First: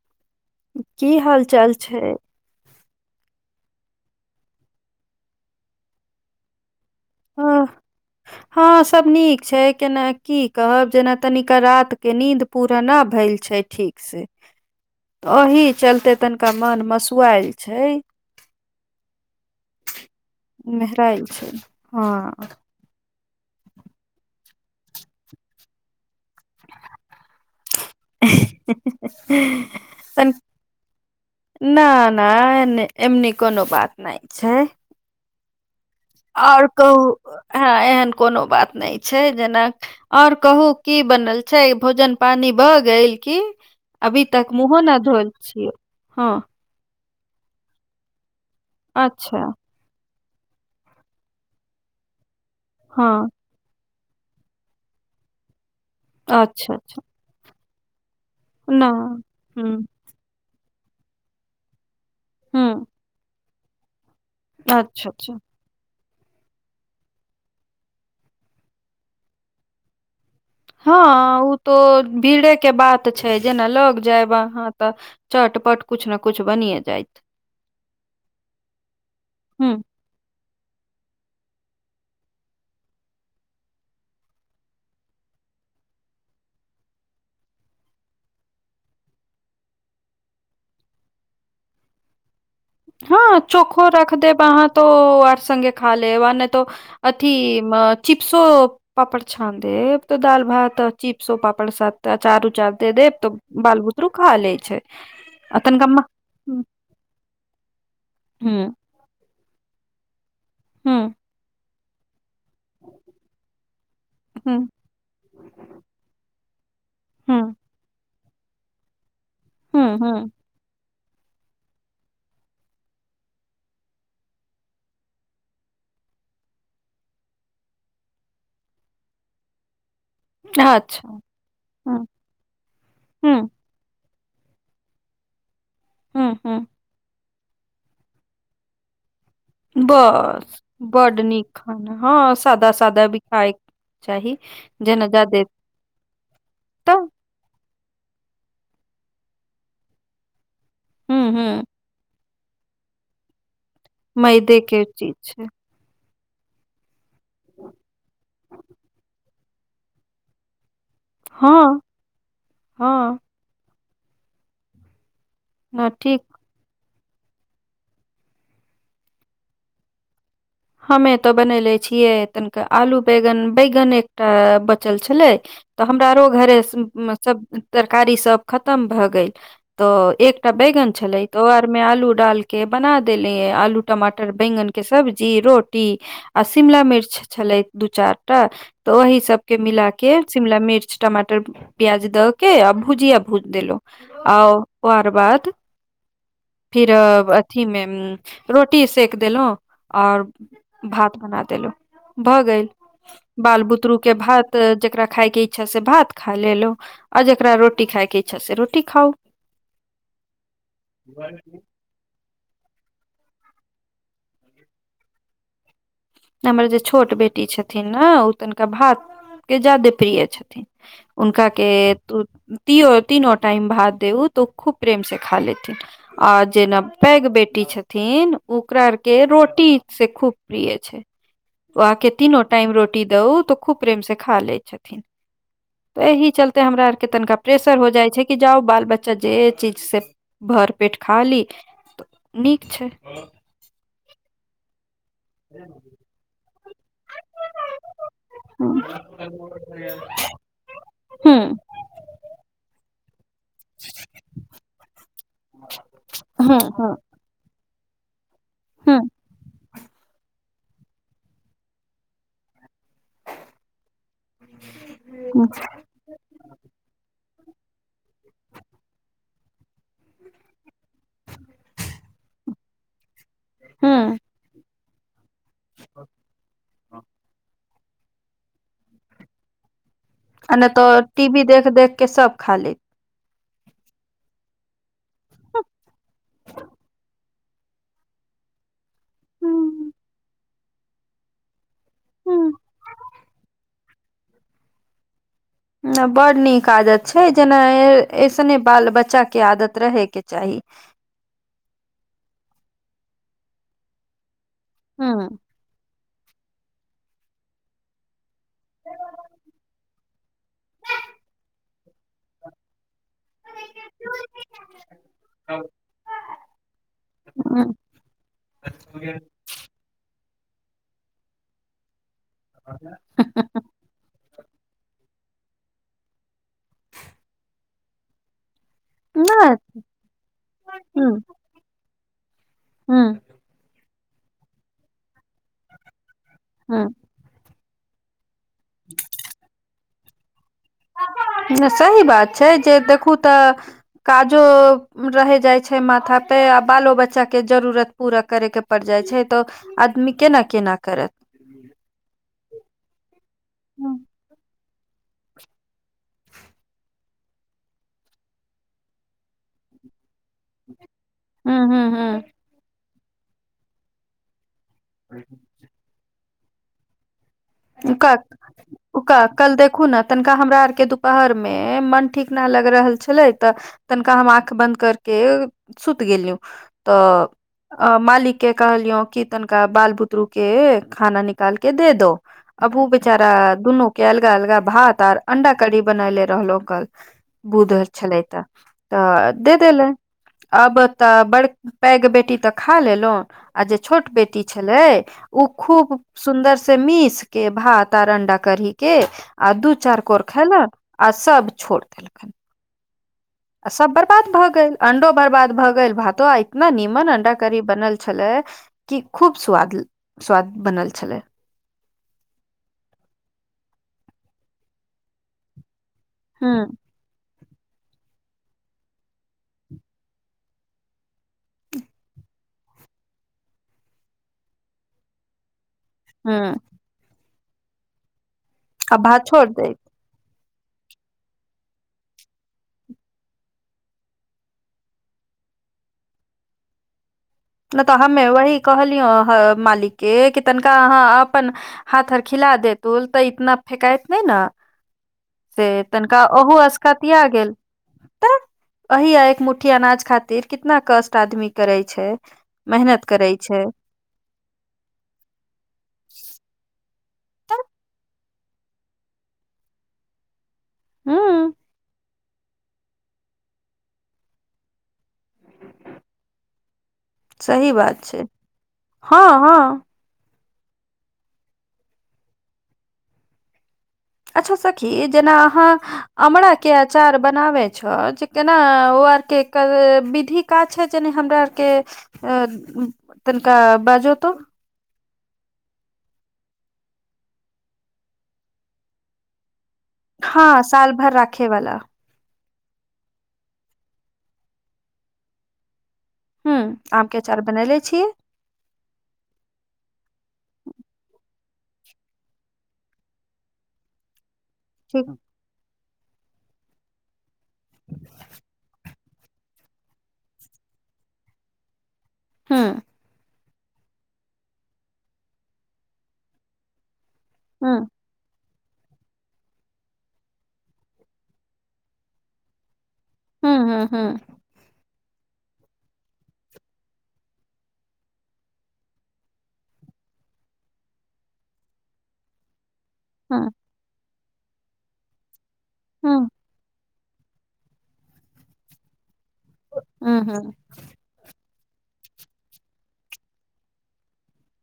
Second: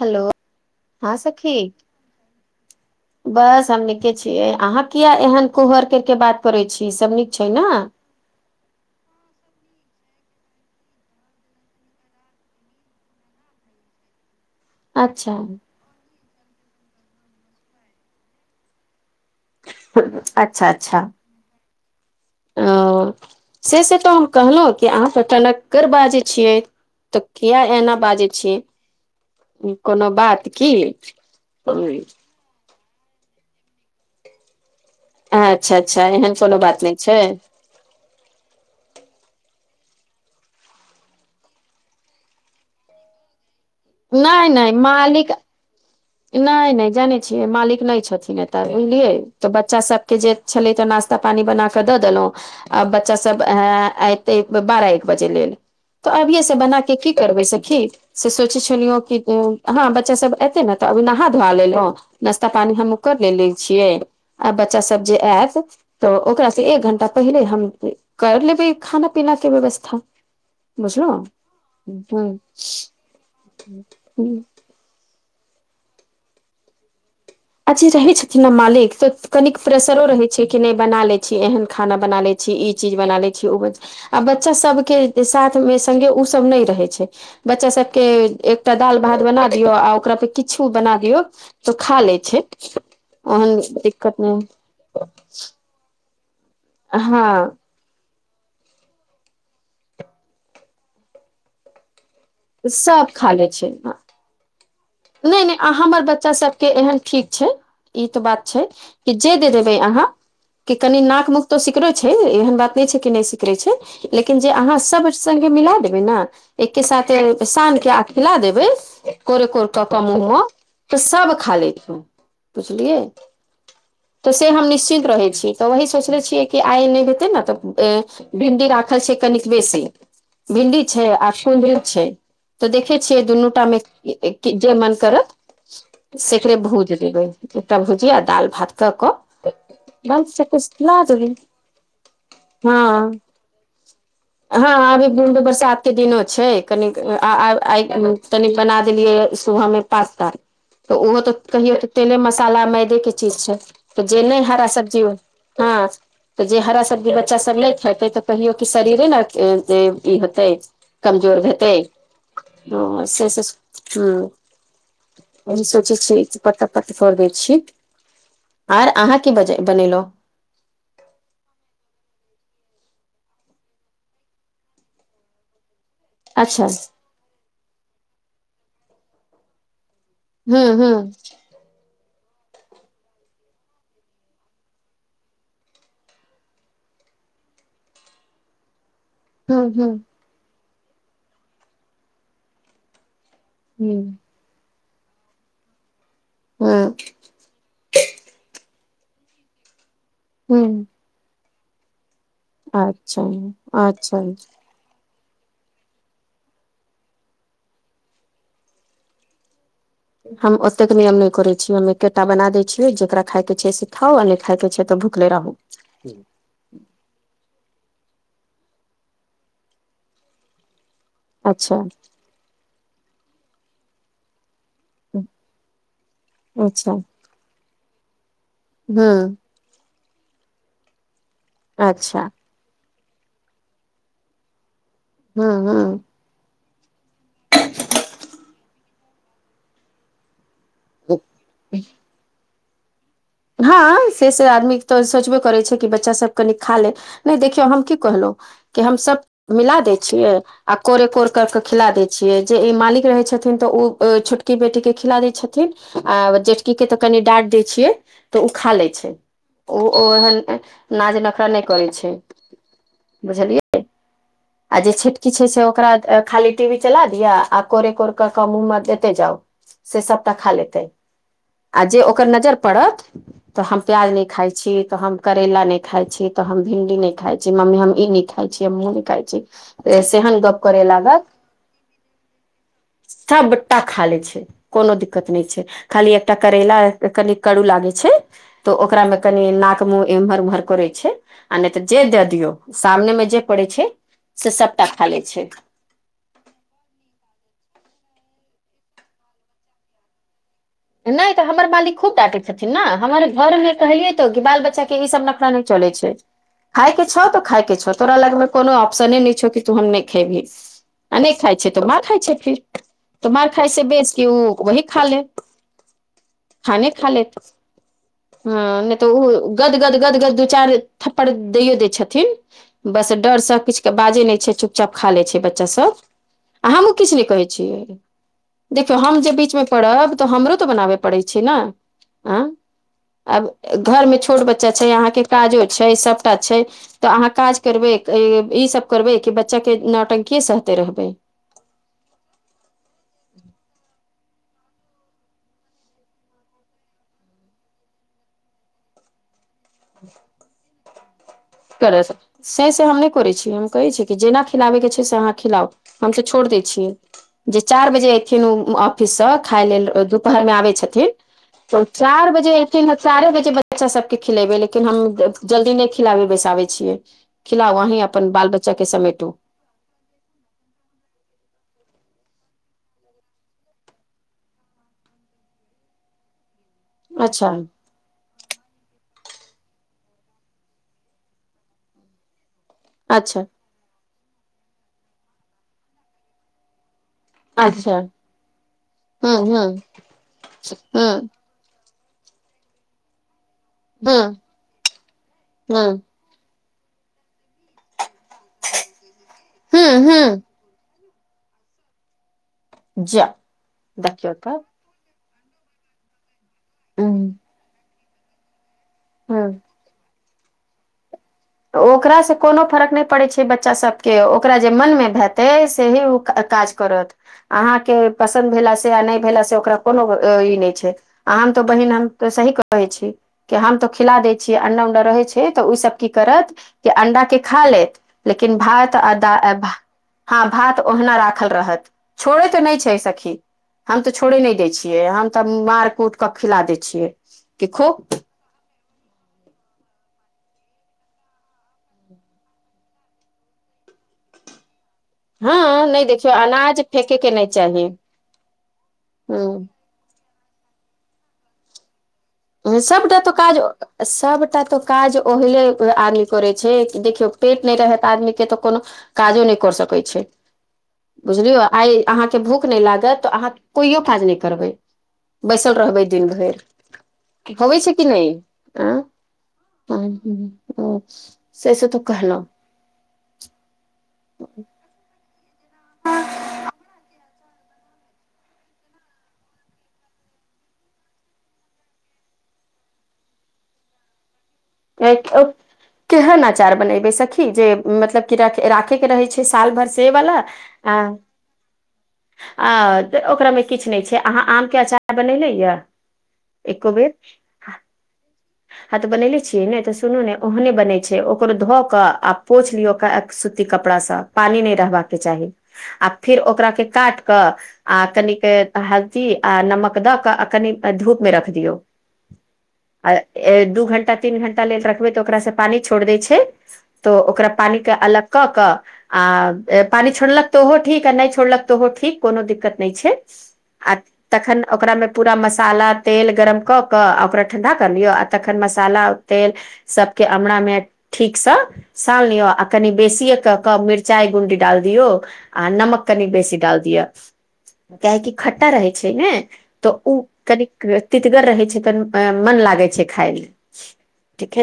Hello, की हँं हाल सखी। चाल छै बस हम नीके छियै, अहाँ किया एहन फूहर कर के बात करै छी सब नीक छै ने। ह हँ सब नीक छै, केना की कहब जेना तनिक रात के नींद। पुरा नाऽ भेल छै ठीक से। अच्छा तऽ एहि चलते तनिका मन मसुआएल छै। अच्छा मेहरायल छै, हँ। आ। से से तो हम कहलहुं कि अहाँ सब कन्गर बाजे छियै तऽ किया एना। बाजै छियै कोनो बात की। ह एमनी कोनो बात नहि छै। अच्छा अच्छा एहन कोनो आओर बात कहू नहि छै। हँ एहन कोनो बात नहि छै जेना। आओर कहू की बनल छै भोजन पानी भए गेल की। अभी तक नहि नहि मुहो न धोल मालिक छियै। हँ नहि नहि जानै छियै मालिक नहि छथिन एतऽ बुझलियै अच्छा तऽ बच्चा सब। के जे छलै तऽ नास्ता पानी बनााक द देलहुं आ हँ बच्चा सब। एते बारह एक बजे लेल तऽ अबिये से अच्छा, बनाक अच्छा, की करबै सखी। से सोचै ना, छलियौ कि हुँ, हँ बच्चा सब ऐते ने तऽ अभी नहा धोआ लेलहु। नाश्ता पानी हुँ, हमहु कर ले छियै आब बच्चा सब अच्छा, जे अच्छा। आयत। तऽ ओकरासँ एक घण्टा पहिले हम कर लेबै खाना पीनाके व्यवस्था। हँ बुझलहु ओ तो ह भीड़े के बात छै जेना लग ह जायब अहाँ तऽ चटपट कछ ने कुछ बनिए जायइत। आजी रहै छथिन ने मालिक त कनिक हुँ, प्रेशरो रहै नहि बना लै छी एहन खाना बना लै छी ई चीज बना लै छी ओ आ बच्चा सबके साथ मे सगे ओ सब नहि रहै छै। बच्चा सबके एकटा दाल भात बना दियौ आ ओकरा पे किछु बना दियौ तो खा लेत। छि [unintelligible] ह चोखो रख देब आहाँ। त आरसगे खा ले आ नहि त अथी। हँ चिप्सो पापड़ छान दे तऽ दाल भात चिप्सो पापड़ सा तऽ अचार उचार दे सब देब खा तऽ लै बाल छै बुदुरु खा लै छैय। नहि नहि अहाँ हमर बच्चा सबके एहन ठीक छैय इ तऽ बात छैय। हुँ, कि जे दे देबे अहाँ क कनि हुँ, नाक मुक तो सिकरै छैय एहन बात नहि छैय नहि सिकरै छैय लेकिन जे हुँ, अहाँ सब संगे ग मिला देबै ने। एके साथे हुँ, सान के आ खिला देबै कोरे कोर क हुँ, क मुह हुँ, म। तऽ सब खा लेत बुझलियै। तऽ से हम निश्चित रहै छिय तऽ वही सोचले छियै कि आइ नहि हेतै ने तऽ भिंडी राखल छैय कनिक बेसी। भिंडी अच्छा, छैय आ सुन्दू हुँ, छैय तऽ देखे छियै हुँ, दुनूटा मे जे मन करत हुँ, हुँ। सेकरे भूज देबै एकटा भुजिया आ दालि भात ककऽ। बस बड नीक खाना ह साद साद अभी खाय चाही ह जेना अभी जादे बरसात के दिनो छैय तऽ कनिक। आ आ तनि बना देलियै सुबह मे पास्ता तऽ ओहो हूँ तऽ हूँ कहियो तेले मसाला मैदे के चीज छैय त जे नहि मैदे हरा के सब्जी चीज छै ह। तऽ जे हरा सब्जी बच्चा सब नहि खेतै तऽ कहियो क शरीरे ने इ होेतै। कमजोर भतै हँ हँ ह हम न सोचै ठीक छि। पत्ता पत्ति कोड़ दै छि आर अहाँ कि बज बनेलहुं। हमे तऽ बनले छियै तनिके आलू बैगन बैगन एकटा बचल छलै। तऽ हमरा आरो घरे अच्छा सब तरकारी सब खतम भऽ गेल तऽ एकटा हूँ बैंगन हूँ छले तऽ ओ आर में आलू डाल के बना देलिय आलू टमाटर बैंगन के सब्जी। रोटी आ शिमिला मिर्च छलै दू चार टा त ओहि सब। सब के हूँ मिला हूँ के शिमला मिर्च टमाटर प्याज द के आ भुजिया। भूज देलो हूँ आ ओकर बाद फिर। हूँ अथी मे रोटी सेक देलहुँ आओर। हू। भात बना देलहुँ अच्छा बाल बुदुरु के अच्छा भात जकरा। खाय के इच्छा से भात खाय लेलो आ जकरा रोटी खाय के इच्छा से रोटी खाउ। हम ओतेक नियम नहि करै छिय हम। एकेटा बना देय छियै जेकरा खाय के छैय से खाउ आ नहि खाय के छैय तऽ भूखले रहू। हमर जे छोट बेटी छथिन ने ओ तनिका भात के ज्यादे प्रिय छथिन। हुनका के अच्छा तीनो टाइम भात देउ। तऽ ओ खूब प्रेम से खा लेथिन आ जेना अच्छा पैघ बेटी छथिन। ओकरा आर के हूँ रोटी से खूब प्रिय छैय। ओ आके अच्छा तीनो टाइम रोटी दऊ तो खूब प्रेम से खा लै छथिन। हँ हँ। तऽ एहि चलते हमरा आरके तनिका प्रेशर हो जाइ छैय कि जाउ बाल बच्चा जे चीज से। भर पेट खा ली तऽ नीक छैय। ह से से आदमी तऽ सोचब। करै छैय कि बच्चा सब कनि खा ले नहि देखियौ हम कि कहलहु कि हूँ हम सभ। मिला दै छियै। आ कोरे कोड़ करि हूँ कऽ खिला दैत छियै जे इ मालिक रहैत छथिन तऽ ओ छोटकी बेटीकेँ खिला दैत छथिन। आ हूँ जेटकी के हूँ तऽ कनि डाँट दै छियै तऽ ओ खा लै हूँ छैय। ओ ओहन नाज नखरा नहि करै छैय बुझलियै। आ जे छिटकी हूँ छैय से ओकरा खाली टीवी चला दिया आ कोरे कोर। कम उ मल तऽ जाउ से सभटा खा लेतै आ जे ओकर नजर पड़त तो हम प्याज हूँ नहि खाय छी तो हम करेला न नहि खाय छी तो हम भिंडी नहि खाय छी मम्मी हम ई नहि खाय खाइ छी अ मुनी खााय छी त ऐसे ह आ नहि तो टी वी देख देख के सब खा ले सबटा खाले छै कोनो दिक्कत नहि छै खाली एकटा करैला कनि करू लागै छै। तऽ ओकरामे कनि नाक हूँ मुँह एम्हर उम्हर करै छै आ नहि तऽ जे द दियौ हूँ सामने मे जे पड़े छै से सबटा खा ले छै। बड नीक आदत छै जेना ऐसने बाल बच्चाके आदत रहेके चाही नहि तऽ हमर मालिक खूब टाटैत छथिन ने हमर घर मे कहलियै तो क बाल बच्चा के ई हूँ सब न चल छै खााय के छौ तो खााय के छौ तोरा लगमे कोनो ऑप्शने न छौ कि तू हम नहि खेबही आ नहि खाइ छै तो मार खाइ छै फिर तो मार खााय से बेच के ओ वही खा ले खाने खा लेत हूँ हँ नहि तऽ ओ गदगद गदगद दू चार थप्पड़ दैयो दै छथिन बस डरसँ किछु के बाजे नहि छै चुपचाप खा ले छै बच्चा सब आ हमहुँ किछु नहि कहै छियै देखियौ हम जे नहि बीचमे पड़ब तऽ हमरो तऽ बनाबय पड़ैत छै ने आँ हँ। आब घर मे छोट बच्चा छै अहाँके काजो छै सभटा छै हूँ तऽ अहाँ काज करबे ई सब करबे कि बच्चा के नाटंक सहते रहबै सही बात छै जे देखू तऽ काजो रहे जाय छै माथा पे आ बालो बच्चा के जरूरत पूरा करे के पड़ जाय छै तऽ आदमी केना केना करत करै से से हम नहि करैत छी हम कहैत हूं छी कि जेना खिलाबैके छै से अहाँ खिलाउ हम तऽ छोड़ि दै छियै जे चारि बजे ऐथिन उ ऑफिस से खााय लेल दुपहर मे आबे हूं छथिन हूं चार बजे एथिन चार बजे बच्चा सबके खिलेबै लेकिन हम जल्दी नहि खिलाबी बैसाबै छियै खिलाउ उ अहीं क अपन बाल बच्चा के उका समेटू कल देखू ने तनिका हमरा आरके दुपहरमे मन ठीक नहि लागि रहल छलै तऽ तनिका हम आँख बन्द करके सुति गेलिय तऽ अच्छा अ मालिक के कहलियो की तनिका बाल बुतरु के खाना निकाल के दे दो अब ओ बेचारा अच्छा दुनू के अलगा अलगा भात आर अंडा की बनले रहलो कल बूध अच्छा छलै तऽ तऽ हूँ दे हूँ देलै आब तऽ हूँ बड़ पैघ बेटी तऽ खा लेलहुँ आ जे छोट हूँ बेटी छलै ओ खूब हूँ सुन्दर से मिस के भात आ अंडा करी के आ दू हूँ चारि कोर हूँ खेल आ सब छोड़ देलखिन जा। आ सब बर्बाद देखियौ भए तऽ गेल अंडो बर्बाद भए गेल भातो आ इतना नीमन हूँ अंडा करी बनल छले कि खूब हूँ स्वाद स्वाद बनल छले तऽ ओकरासँ कोनो फर्क नहि पड़ैत छै बच्चासभके ओकरा जे मनमे भेतै सेहे ओ ह काज करत अहाँके पसन्द भेलास से आ नहि भेलास से ओकरा कोनो ई नहि छै आ हम तऽ बहिन हम तऽ सही कहै छी। कि हम तो खिला दै छियै अंडा उंडा रहै छै तऽ ओसभ की करत ह कि अंडा के खा लेत लेकिन भात आ दा हँ भात ओहिना राखल रहत छोड़ैत त नहि छै सखी हम तऽ छोड़े नहि दै छियै हम तऽ मार कूट क खिला दै छियै कि नहि खो तऽ हमे वही कहलियौ ह मालिक के कि तनिका अहाँ अपन हाथ स खिला दे तो तऽ इतना फेकइत नहि ने। हँ से नहि तनिका देखियौ ओहु अनाज फेके असकातिया के नहि गेल चाही तऽ। अही एक ह मुठ्ठी अनाज खातिर कितना कष्ट आदमी करे छै। मेहनत सबटा तऽ करै काज। छै सभटा तऽ काज ओहिले आदमी करैत छै देखियौ पेट नहि रहैत आदमीके तऽ कोनो। काजो नहि कर सकैत छै हू बुझलियो आइ। अहाँके भूख नहि लागत तऽ अहाँ कोइयो काज नहि करबै बैसल रहबै दिन भरि। सही होै छै बात कि नहि आ। हँ हँ ओ से से तऽ कहल। अच्छा सखी जेना अहाँ। अमरा के अचार बनाब छ जे केना ओ आरके विधि। का छै जेनि हमरा आरके अ तनिका बजतो। [unintelligible] केहन अचार बनेबे सखी जे मतलब की र राखे के रहे छै साल भर से। सेवला हँ साल आ। भर राखे वाला आ तऽ ओकरामे किछु नहि छै अहाँ आमके अचार बननेे यए। हूं, एको आम के अचार बनले छी। ह तऽ बनेेले छियै ने, तऽ सुनू ने ओहने बनेै छै ओकरो धो कऽ आ पोछि लियो। सूती कपड़ासँ पानी नहि ठीक रहबाक के चाही, आ फिर ओकरा के काट कऽ। आ कनिक हल्दी आ नमक दऽ कऽ, आ कनि धूप में रख दियौ। हँ। आ दू घंटा-तीन घंटा लेल रखबे तऽ ओकरा से पानी छोड़ दय छै तो। ओकरा ह ह पानी के अलग। कऽ कऽ आ पानी छोड़लक तऽ ओहो ठीक आ नहि छोड़लक तऽ ओहो ठीक कोनो दिक्कत नहि छै। ह आ ह तखन ओकरा में पूरा मसाला तेल गरम कऽ क ओकरा ठंडा। त तखन मसाला औ तेल सबके अमरा में ठीक सँ सान लियो अ। कनि ह बेसीेये कऽ कऽ मिरचाई गुंडी डाल दियऔ आ नमक ह कनि ह बेसी डाल दिय। काहेकि खट्टा रहै छै ने तऽ ऊ कनीक। तितगर रहै छै त मन लागै छै खाय ले, ठीके।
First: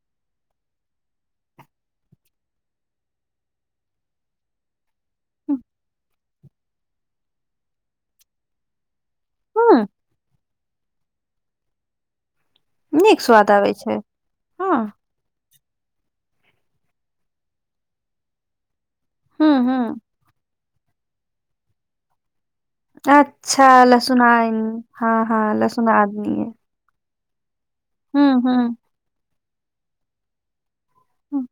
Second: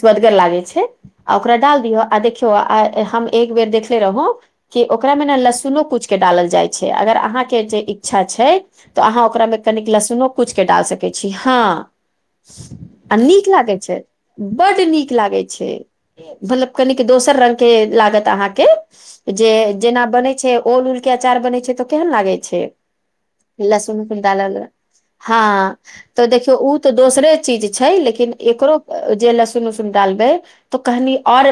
स्वदगर लागे छै, आ ओकरा डाल दियऔ आ देखियौ आ हम एक बेर देखले रहौं। कि ओकरा में ने लहसुनो कूच कऽ डालल जाइत छै, अगर अहाँके जे इच्छा छै। तऽ अहाँ ओकरा में ह कनिक लहसुनो कुचके डाल सकै छी हँ। आ नीक लागै छै, हँ बड्ड नीक। लागै छै, मतलब कनीक दोसर रंग के लागत अहाँके। ह जे ह जेना बनै छै ओल-उल के अचार बनै छै तऽ केहन लागै छै। अच्छा लसुन लहसुनाइन डालल हँ लहसुन तऽ आदमी देखियौ उ। तऽ दोसरे चीज छै, ह लेकिन ह एकरो जे लहसुन- उसुन डालबै। तो कहनी हँ और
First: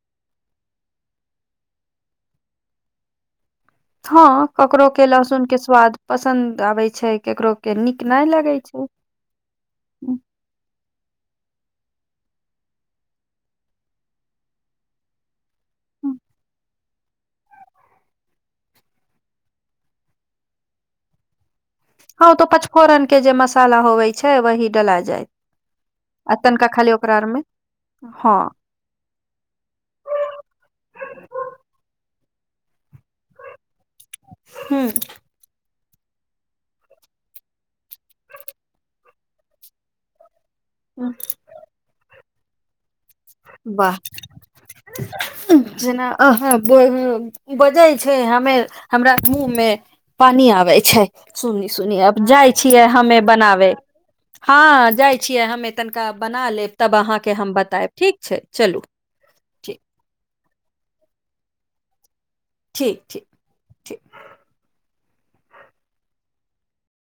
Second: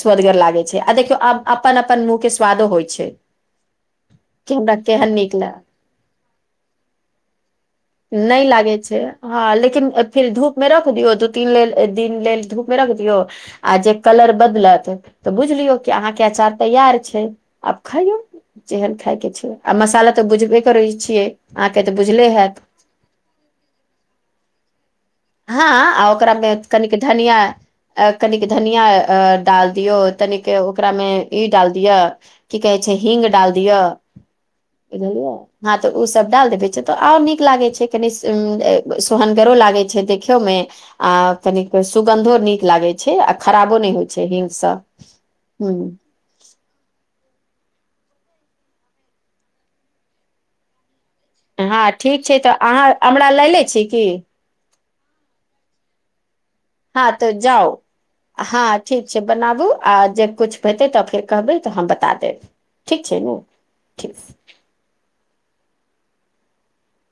स्वदगर लागे छै, आ देखियौ आब अपन-अपन मुँह के स्वादो होइ छै। हँ कि हमरा ककरोके केहन नीक लहसुनके लाग स्वाद पसन्द आबै छै, ककरोके नीक नहि लगैत छै। हँ लेकिन फिर धूप में रख दियौ, दू-तीन लेल दिन लेल धूप में रख दियऔ। आ जे कलर बदलत तऽ बुझलियौ कि अहाँके अचार तैयार छै। आब खाइयों जेहन खायके छै, आ मसाला तऽ बुझबे करै छियै। अहाँके तऽ बुझले हैत। फोरन के जे मसाला होवे छै, वही डला जायत। हँ, आ ओकरा में कनिक मे धनियां, हँ कनिक धनि। या अ डाल दियऔ, तनिक ओकरामे ई डाल दियऽ। की कहै छै, हींग डाल दियऽ बुझलियै। हँ तऽ ओ सब डाल देबे छै, तो आर नीक लागे छै कनी सोहनगरो लागे छै। छे, देखियो में आ कनिक सुगंधो नीक लागे छै। छै, आ खराबो वाह नहि होइ छै हिगसँ हूं। अ हँ बजै छै, हमे हमरा मुँह मे पानि आबै छै हँ सुनि-सुनि अब ठीक छै जाइ तऽ छियै अहाँ हमें हमरा लए लै बनाबै। छी की हँ जाइ छियै हम तनिका बना लेब तब हँ अहाँके तऽ हम जाउ बतायब ठीक छै हँ चलू। ठीक बनाबू ठीक आ जे किछु हेतै तऽ फेर कहबै तऽ हम बता देब ठीक छै ने। ठीक।